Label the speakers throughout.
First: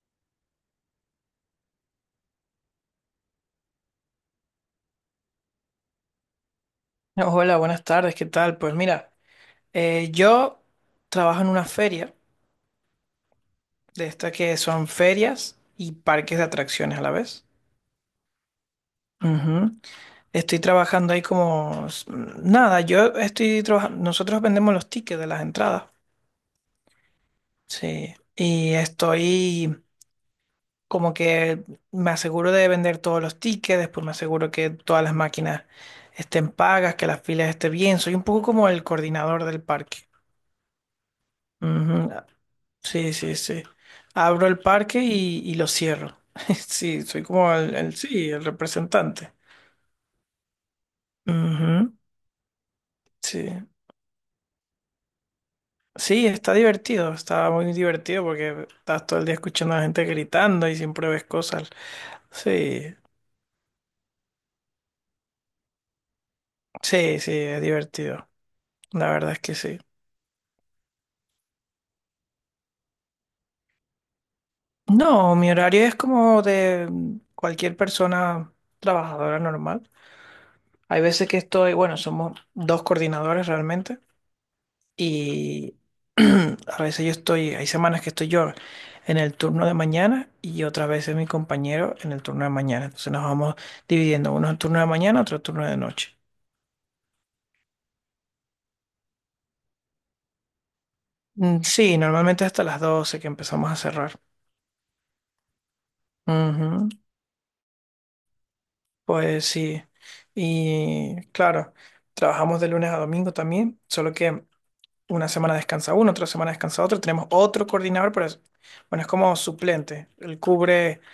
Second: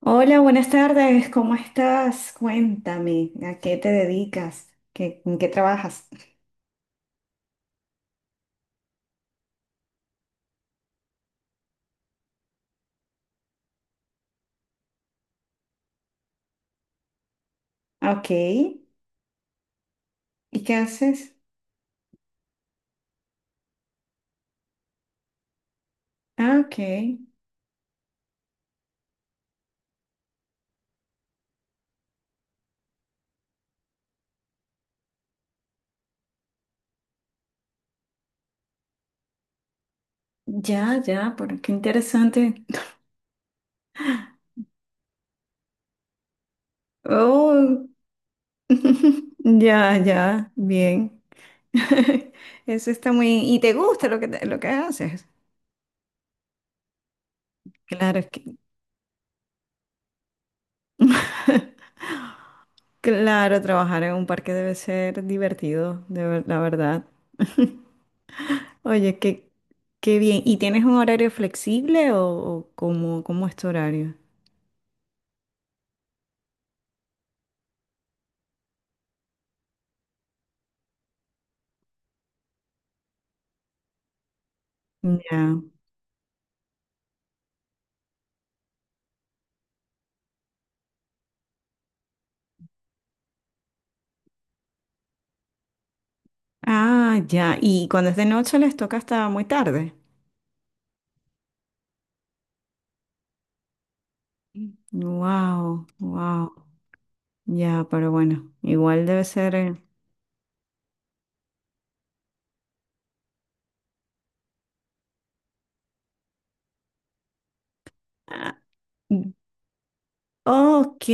Speaker 1: Hola, buenas tardes, ¿cómo estás? Cuéntame, ¿a qué te dedicas? ¿En qué trabajas?
Speaker 2: Hola, buenas tardes, ¿qué tal? Pues mira, yo trabajo en una feria, de estas que son ferias y parques de atracciones a la vez.
Speaker 1: Ah, ok, ¿y
Speaker 2: Ujú. Estoy
Speaker 1: qué
Speaker 2: trabajando ahí
Speaker 1: haces?
Speaker 2: como... Nada, yo estoy trabajando... Nosotros vendemos los tickets de las entradas,
Speaker 1: Ah, ok,
Speaker 2: sí. Y estoy como que me aseguro de vender todos los tickets, después me aseguro que todas las máquinas estén pagas, que las filas estén bien. Soy un poco como el coordinador del parque.
Speaker 1: ya, ya, pero qué
Speaker 2: Ujú.
Speaker 1: interesante.
Speaker 2: Sí, sí, sí. Abro el parque y lo cierro. Sí, soy como el,
Speaker 1: Oh,
Speaker 2: sí, el representante.
Speaker 1: ya, ya, bien.
Speaker 2: Ujú.
Speaker 1: Eso está muy...
Speaker 2: Sí.
Speaker 1: ¿Y te gusta lo que haces?
Speaker 2: Sí, está divertido, está muy
Speaker 1: Claro,
Speaker 2: divertido
Speaker 1: es que...
Speaker 2: porque estás todo el día escuchando a la gente gritando y siempre ves cosas. Sí,
Speaker 1: Claro, trabajar en un parque debe ser divertido, la verdad.
Speaker 2: sí, sí, es divertido. La
Speaker 1: Oye,
Speaker 2: verdad es
Speaker 1: qué,
Speaker 2: que sí.
Speaker 1: qué bien. ¿Y tienes un horario flexible o cómo, cómo es tu horario?
Speaker 2: No, mi horario es como de cualquier persona trabajadora normal. Hay veces que estoy, bueno, somos dos coordinadores realmente.
Speaker 1: Ya.
Speaker 2: Y a veces yo estoy, hay semanas que estoy yo en el turno de mañana y otras veces mi compañero en el turno de mañana. Entonces nos vamos dividiendo, uno en turno de mañana, otro turno de noche.
Speaker 1: Ah, ya. ¿Y cuando es de noche les toca hasta muy tarde?
Speaker 2: Mm, sí, normalmente hasta las 12:00 que empezamos a cerrar.
Speaker 1: Wow, wow.
Speaker 2: Ujú.
Speaker 1: Ya, pero bueno, igual debe
Speaker 2: Pues
Speaker 1: ser.
Speaker 2: sí. Y claro, trabajamos de lunes a domingo también, solo que una semana descansa uno, otra semana descansa otro. Tenemos otro coordinador, pero es,
Speaker 1: Ah,
Speaker 2: bueno, es como suplente. Él cubre
Speaker 1: ok.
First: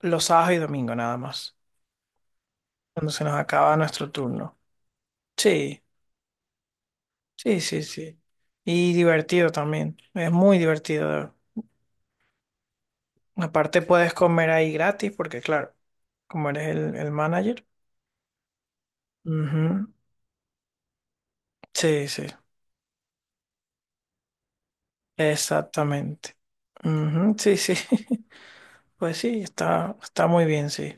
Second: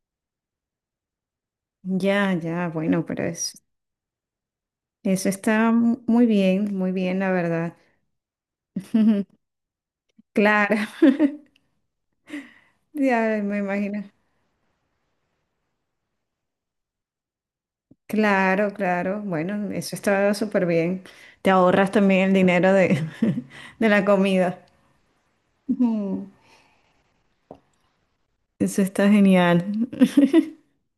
Speaker 2: los sábados y domingos nada más.
Speaker 1: Ya, ya, bueno,
Speaker 2: Cuando se nos acaba nuestro turno.
Speaker 1: eso está
Speaker 2: Sí,
Speaker 1: muy bien, la
Speaker 2: sí,
Speaker 1: verdad.
Speaker 2: sí, sí. Y divertido también. Es muy
Speaker 1: Claro.
Speaker 2: divertido.
Speaker 1: Ya me
Speaker 2: Aparte
Speaker 1: imagino.
Speaker 2: puedes comer ahí gratis porque, claro, como eres el manager.
Speaker 1: Claro, claro. Bueno,
Speaker 2: Ujú.
Speaker 1: eso está súper bien. Te ahorras
Speaker 2: Sí, sí,
Speaker 1: también el dinero de la comida. Ujú.
Speaker 2: exactamente. Ujú. Sí, sí.
Speaker 1: Eso está
Speaker 2: Pues sí,
Speaker 1: genial.
Speaker 2: está, está muy bien, sí.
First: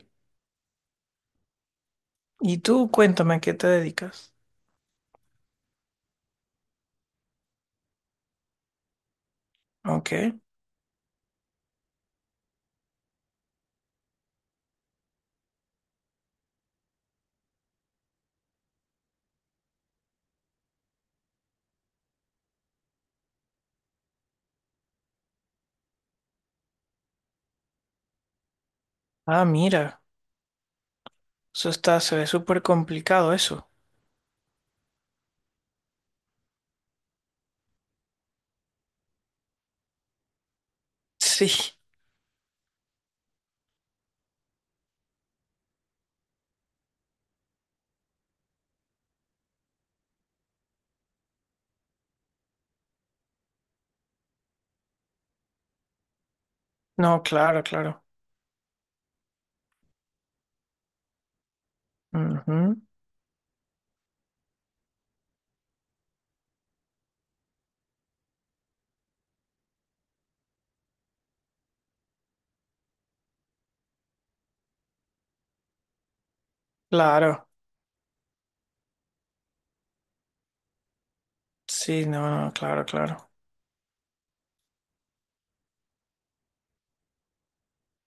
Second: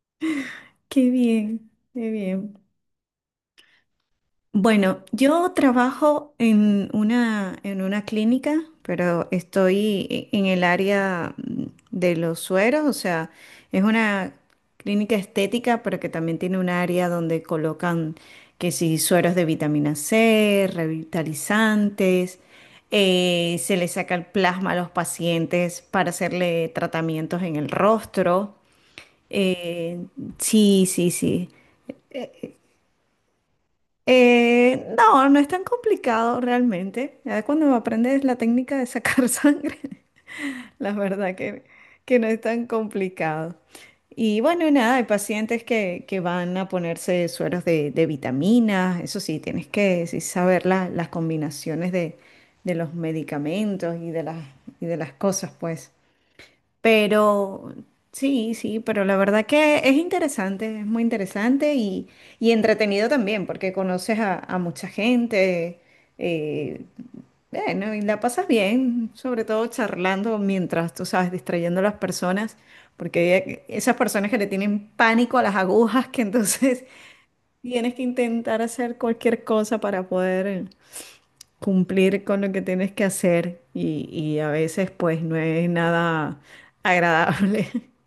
Speaker 1: Qué bien, qué bien.
Speaker 2: Y tú, cuéntame, ¿a qué te dedicas?
Speaker 1: Bueno, yo trabajo en una clínica, pero estoy
Speaker 2: Ok.
Speaker 1: en el área, de los sueros, o sea, es una clínica estética, pero que también tiene un área donde colocan que si sueros de vitamina C, revitalizantes, se le saca el plasma a los pacientes para hacerle tratamientos en el rostro.
Speaker 2: Ah, mira.
Speaker 1: Eh, sí, sí, sí.
Speaker 2: Eso está, se ve súper complicado eso.
Speaker 1: No, no es tan complicado realmente. Ya cuando aprendes la técnica de sacar sangre, la verdad
Speaker 2: Sí.
Speaker 1: que no es tan complicado. Y bueno, nada, hay pacientes que van a ponerse sueros de vitaminas, eso sí, tienes que, sí, saber las combinaciones de los medicamentos y de y de las cosas, pues.
Speaker 2: No, claro,
Speaker 1: Pero
Speaker 2: claro.
Speaker 1: sí, sí, pero la verdad que es interesante, es muy interesante y
Speaker 2: Ujú.
Speaker 1: entretenido también, porque conoces a mucha gente, eh, bueno, y la pasas bien, sobre todo charlando mientras, tú sabes, distrayendo a las personas, porque esas personas que le tienen pánico a las agujas, que entonces
Speaker 2: Claro.
Speaker 1: tienes que intentar hacer cualquier cosa para poder
Speaker 2: Sí, no,
Speaker 1: cumplir con lo
Speaker 2: no,
Speaker 1: que
Speaker 2: claro,
Speaker 1: tienes que
Speaker 2: claro.
Speaker 1: hacer y a veces pues no es nada agradable.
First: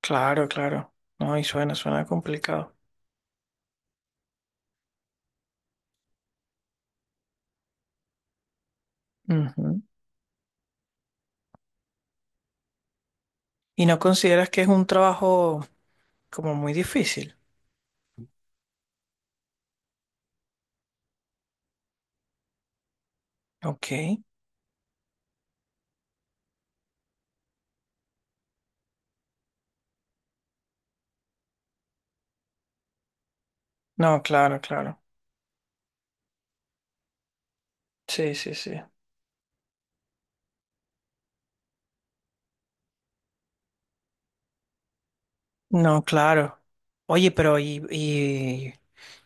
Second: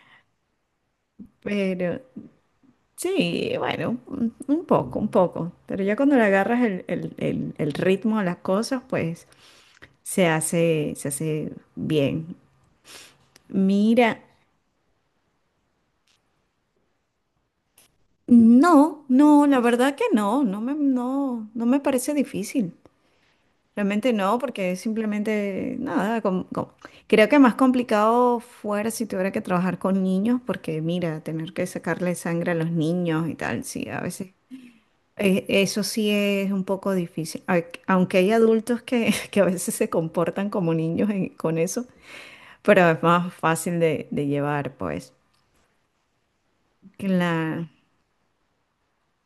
Speaker 2: Claro, claro. No, y suena,
Speaker 1: Pero
Speaker 2: suena complicado.
Speaker 1: sí, bueno, un poco, un poco. Pero ya cuando le agarras el ritmo a las cosas, pues
Speaker 2: Ujú.
Speaker 1: se hace bien.
Speaker 2: ¿Y no
Speaker 1: Mira,
Speaker 2: consideras que es un trabajo como muy difícil?
Speaker 1: no, no, la verdad que no, no, no me parece difícil. Realmente
Speaker 2: Ok.
Speaker 1: no, porque simplemente nada, creo que más complicado fuera si tuviera que trabajar con niños, porque mira, tener que sacarle sangre a los niños y tal, sí, a
Speaker 2: No,
Speaker 1: veces
Speaker 2: claro, claro.
Speaker 1: Eso sí es un poco difícil. Ay, aunque hay
Speaker 2: Sí, sí, sí.
Speaker 1: adultos que, que a veces se comportan como niños con eso, pero es más fácil de llevar, pues.
Speaker 2: No, claro. Oye, pero
Speaker 1: Cla-
Speaker 2: y, y,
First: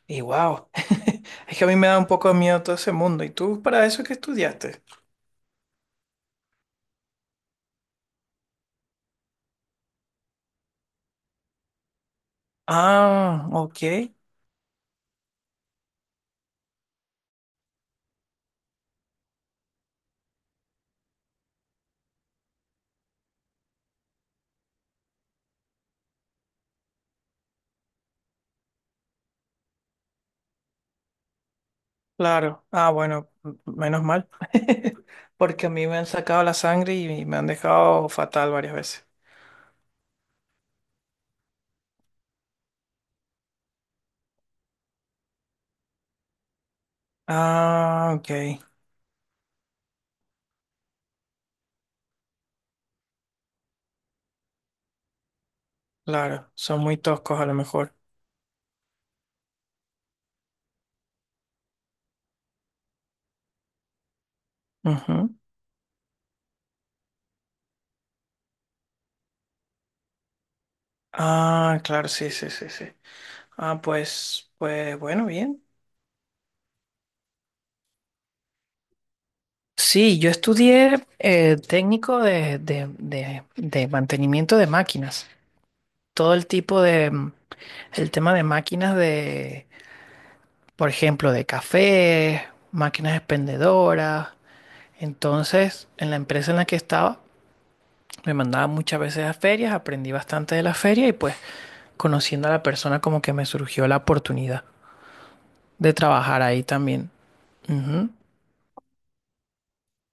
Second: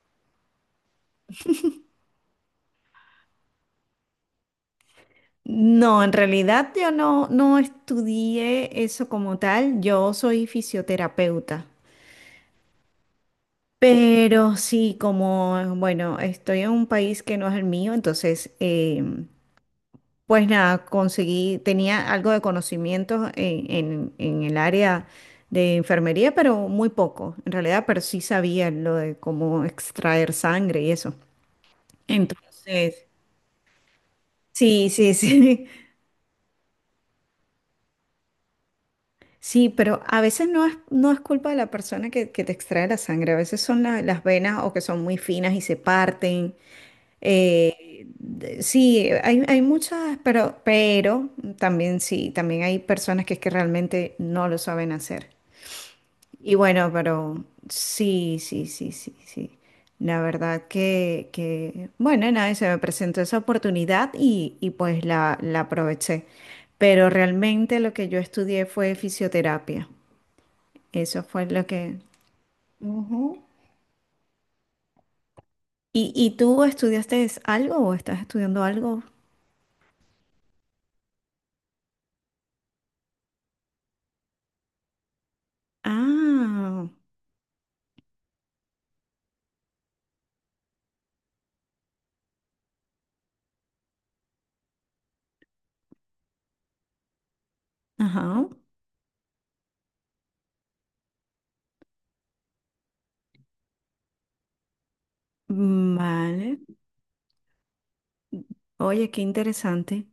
Speaker 2: y wow. Es que a mí me da un poco de miedo todo ese mundo. ¿Y tú para eso qué estudiaste?
Speaker 1: No, en realidad yo no, no estudié eso como tal, yo soy fisioterapeuta,
Speaker 2: Ah, ok.
Speaker 1: pero sí, como, bueno, estoy en un país que no es el mío, entonces... Pues nada, conseguí, tenía algo de conocimientos en, en el área de enfermería, pero muy poco, en realidad, pero sí sabía lo de cómo extraer sangre y eso.
Speaker 2: Claro. Ah,
Speaker 1: Entonces,
Speaker 2: bueno, menos mal.
Speaker 1: sí, sí, sí,
Speaker 2: Porque a mí me han sacado la sangre y me han dejado fatal varias veces.
Speaker 1: sí, pero a veces no es, no es culpa de la persona que te extrae la sangre, a veces son las venas o que son muy finas y se parten.
Speaker 2: Ah, ok,
Speaker 1: Sí, hay muchas, pero también sí, también hay personas que es que realmente no lo saben hacer.
Speaker 2: claro,
Speaker 1: Y
Speaker 2: son
Speaker 1: bueno,
Speaker 2: muy toscos
Speaker 1: pero
Speaker 2: a lo mejor.
Speaker 1: sí, sí, sí, sí, sí. La verdad que bueno, nada, se me presentó esa oportunidad y pues
Speaker 2: Ujú.
Speaker 1: la aproveché. Pero realmente lo que yo estudié fue fisioterapia. Eso fue lo
Speaker 2: Ah,
Speaker 1: que...
Speaker 2: claro, sí, sí, sí, sí. Ah, pues, pues bueno, bien.
Speaker 1: ¿Y, y tú estudiaste algo o estás estudiando algo?
Speaker 2: Sí, yo estudié técnico de mantenimiento de máquinas. Todo el tipo
Speaker 1: Ah,
Speaker 2: de, el tema de máquinas de, por ejemplo, de café, máquinas expendedoras. Entonces, en la empresa en la que estaba, me
Speaker 1: ajá.
Speaker 2: mandaban muchas veces a ferias, aprendí bastante de las ferias y pues conociendo a la persona como que me surgió la oportunidad de trabajar
Speaker 1: Vale.
Speaker 2: ahí también. Ujú.
Speaker 1: Oye, qué interesante.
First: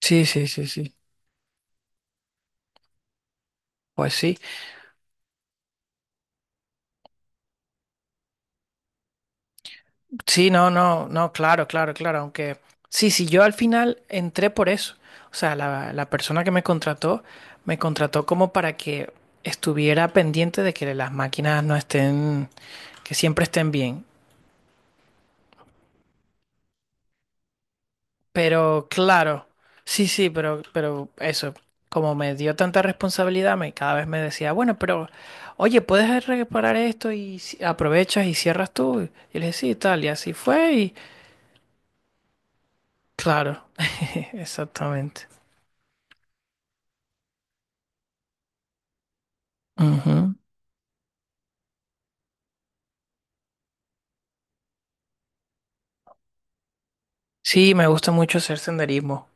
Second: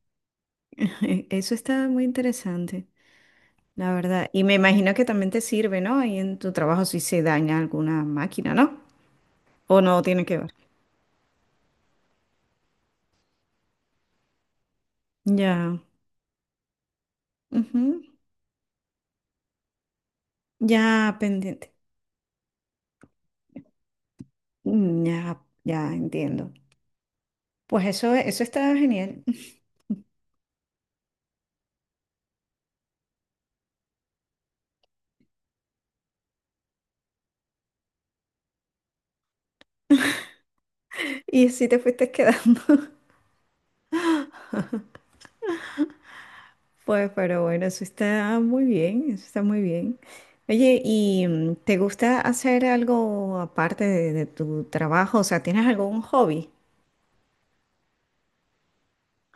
Speaker 2: Sí, sí, sí, sí.
Speaker 1: Eso está muy interesante. La
Speaker 2: Pues
Speaker 1: verdad,
Speaker 2: sí.
Speaker 1: y me imagino que también te sirve, ¿no? Y en tu trabajo si se daña alguna máquina, ¿no? O no tiene que
Speaker 2: Sí,
Speaker 1: ver.
Speaker 2: no, no, no, claro, claro, claro. Aunque sí, sí, yo al final entré por eso. O sea,
Speaker 1: Ya,
Speaker 2: la persona que me
Speaker 1: ujú,
Speaker 2: contrató como para que estuviera pendiente de que las
Speaker 1: ya
Speaker 2: máquinas
Speaker 1: pendiente.
Speaker 2: no estén, que siempre estén bien.
Speaker 1: Mm, ya, ya entiendo. Pues eso está
Speaker 2: Pero
Speaker 1: genial.
Speaker 2: claro, sí, sí, pero eso, como me dio tanta responsabilidad, me, cada vez me decía, bueno, pero oye, puedes reparar esto y aprovechas y cierras tú. Y le dije, sí, tal, y así fue, y
Speaker 1: Y así te fuiste quedando.
Speaker 2: claro, exactamente.
Speaker 1: Pues, pero bueno, eso está muy bien, eso está muy bien.
Speaker 2: Ujú.
Speaker 1: Oye, ¿y te gusta hacer algo aparte de tu trabajo? O sea, ¿tienes algún hobby?
Speaker 2: Sí, me gusta mucho hacer senderismo.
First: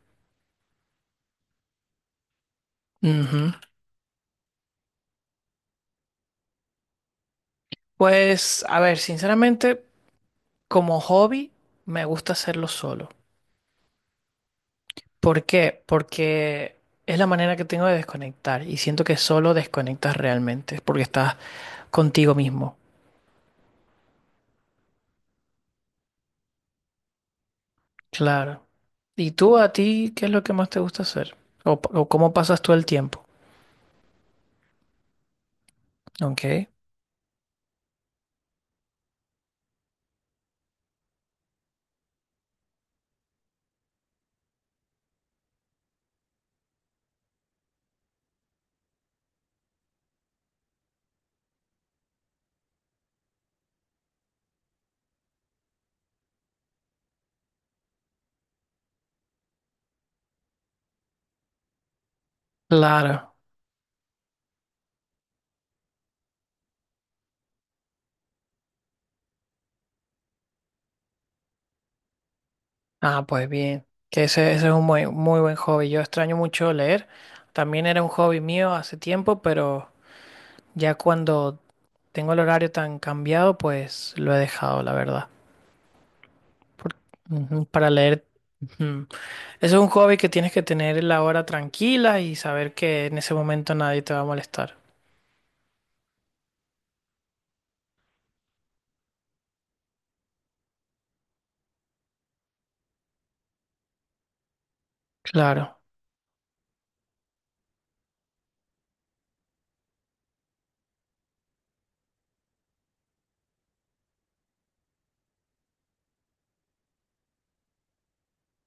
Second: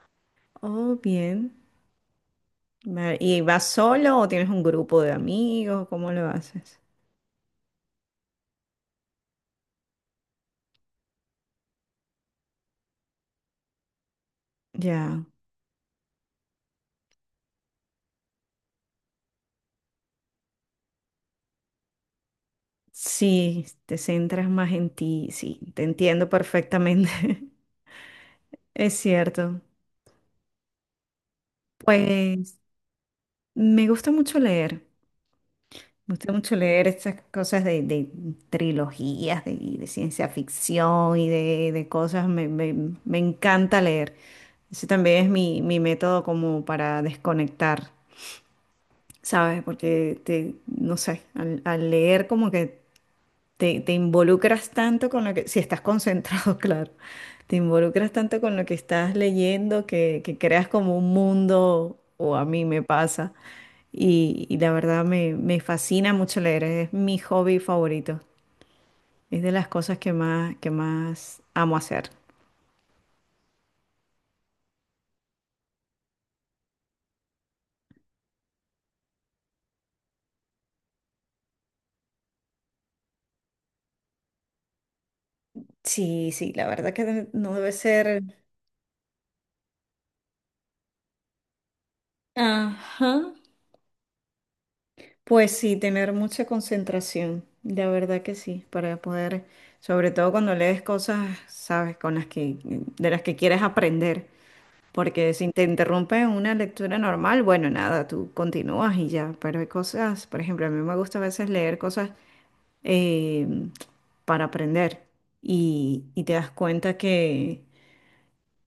Speaker 1: Oh, bien. Vale, ¿y
Speaker 2: Ujú.
Speaker 1: vas solo o tienes un grupo de amigos? ¿Cómo lo haces?
Speaker 2: Pues, a ver, sinceramente, como hobby, me gusta hacerlo solo.
Speaker 1: Ya,
Speaker 2: ¿Por qué? Porque es la manera que tengo de desconectar y siento que solo desconectas realmente, es porque estás contigo mismo.
Speaker 1: sí, te centras más en ti, sí, te entiendo perfectamente.
Speaker 2: Claro.
Speaker 1: Es
Speaker 2: ¿Y tú
Speaker 1: cierto.
Speaker 2: a ti qué es lo que más te gusta hacer? ¿O, o cómo
Speaker 1: Pues
Speaker 2: pasas tú el tiempo?
Speaker 1: me gusta mucho leer, me gusta mucho
Speaker 2: Ok.
Speaker 1: leer estas cosas de trilogías, de ciencia ficción y de cosas, me encanta leer. Ese también es mi, mi método como para desconectar, ¿sabes? Porque te, no sé, al leer como que te involucras tanto con lo que, si estás concentrado, claro, te involucras tanto con lo que estás leyendo que creas como un mundo, o a mí me pasa,
Speaker 2: Claro.
Speaker 1: y la verdad me, me fascina mucho leer, es mi hobby favorito, es de las cosas que más amo hacer.
Speaker 2: Ah, pues bien. Que ese es un muy, muy buen hobby. Yo extraño mucho leer. También era un hobby mío hace tiempo, pero ya cuando tengo el horario tan cambiado, pues lo he dejado, la verdad.
Speaker 1: Sí, sí, la verdad
Speaker 2: Por-
Speaker 1: que no
Speaker 2: ujú,
Speaker 1: debe
Speaker 2: para
Speaker 1: ser.
Speaker 2: leer. Ujú. Eso es un hobby que tienes que tener la hora tranquila y saber que
Speaker 1: Ajá.
Speaker 2: en ese momento nadie te va a molestar.
Speaker 1: Pues sí, tener mucha concentración, la verdad que sí, para poder, sobre todo cuando lees cosas, sabes, de las que quieres aprender, porque si te
Speaker 2: Claro.
Speaker 1: interrumpe una lectura normal, bueno, nada, tú continúas y ya, pero hay cosas, por ejemplo, a mí me gusta a veces leer cosas eh, para aprender y te das cuenta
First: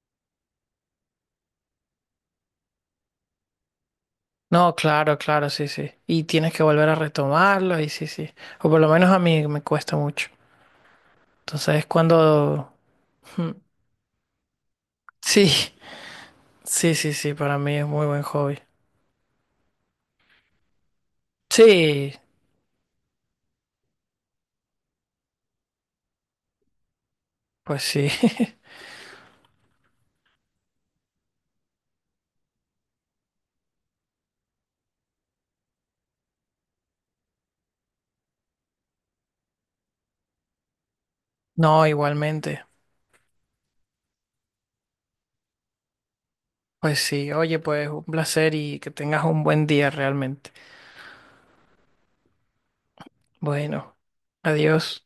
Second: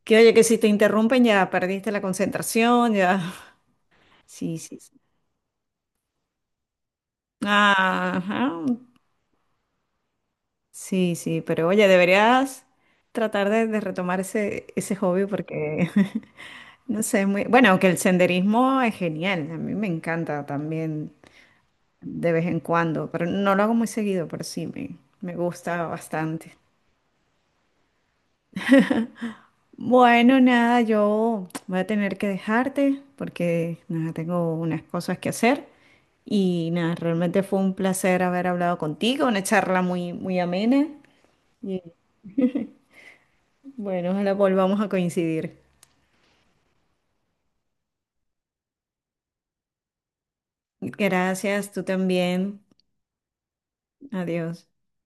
Speaker 1: que, oye, que si te interrumpen ya perdiste la concentración, ya, sí,
Speaker 2: No,
Speaker 1: sí, sí.
Speaker 2: claro, claro, sí, sí. Y tienes que volver a retomarlo y sí, sí.
Speaker 1: Ajá,
Speaker 2: O por lo menos a mí me cuesta mucho.
Speaker 1: sí, sí, pero
Speaker 2: Entonces,
Speaker 1: oye, deberías
Speaker 2: cuando...
Speaker 1: tratar
Speaker 2: ujú.
Speaker 1: de retomar ese, ese hobby
Speaker 2: Sí,
Speaker 1: porque,
Speaker 2: sí,
Speaker 1: no
Speaker 2: sí,
Speaker 1: sé,
Speaker 2: sí,
Speaker 1: muy...
Speaker 2: para
Speaker 1: Bueno,
Speaker 2: mí es
Speaker 1: aunque el
Speaker 2: muy buen hobby.
Speaker 1: senderismo es genial, a mí me encanta también
Speaker 2: Sí,
Speaker 1: de vez en cuando, pero no lo hago muy seguido, pero sí, me gusta bastante.
Speaker 2: pues sí.
Speaker 1: Bueno, nada, yo voy a tener que dejarte porque, nada, tengo unas cosas que hacer y nada, realmente fue un placer haber hablado contigo, una charla muy, muy amena y
Speaker 2: No, igualmente.
Speaker 1: bueno, ojalá volvamos a coincidir.
Speaker 2: Pues sí, oye, pues un placer y que tengas un buen día realmente.
Speaker 1: Gracias, tú también.
Speaker 2: Bueno,
Speaker 1: Adiós.
Speaker 2: adiós.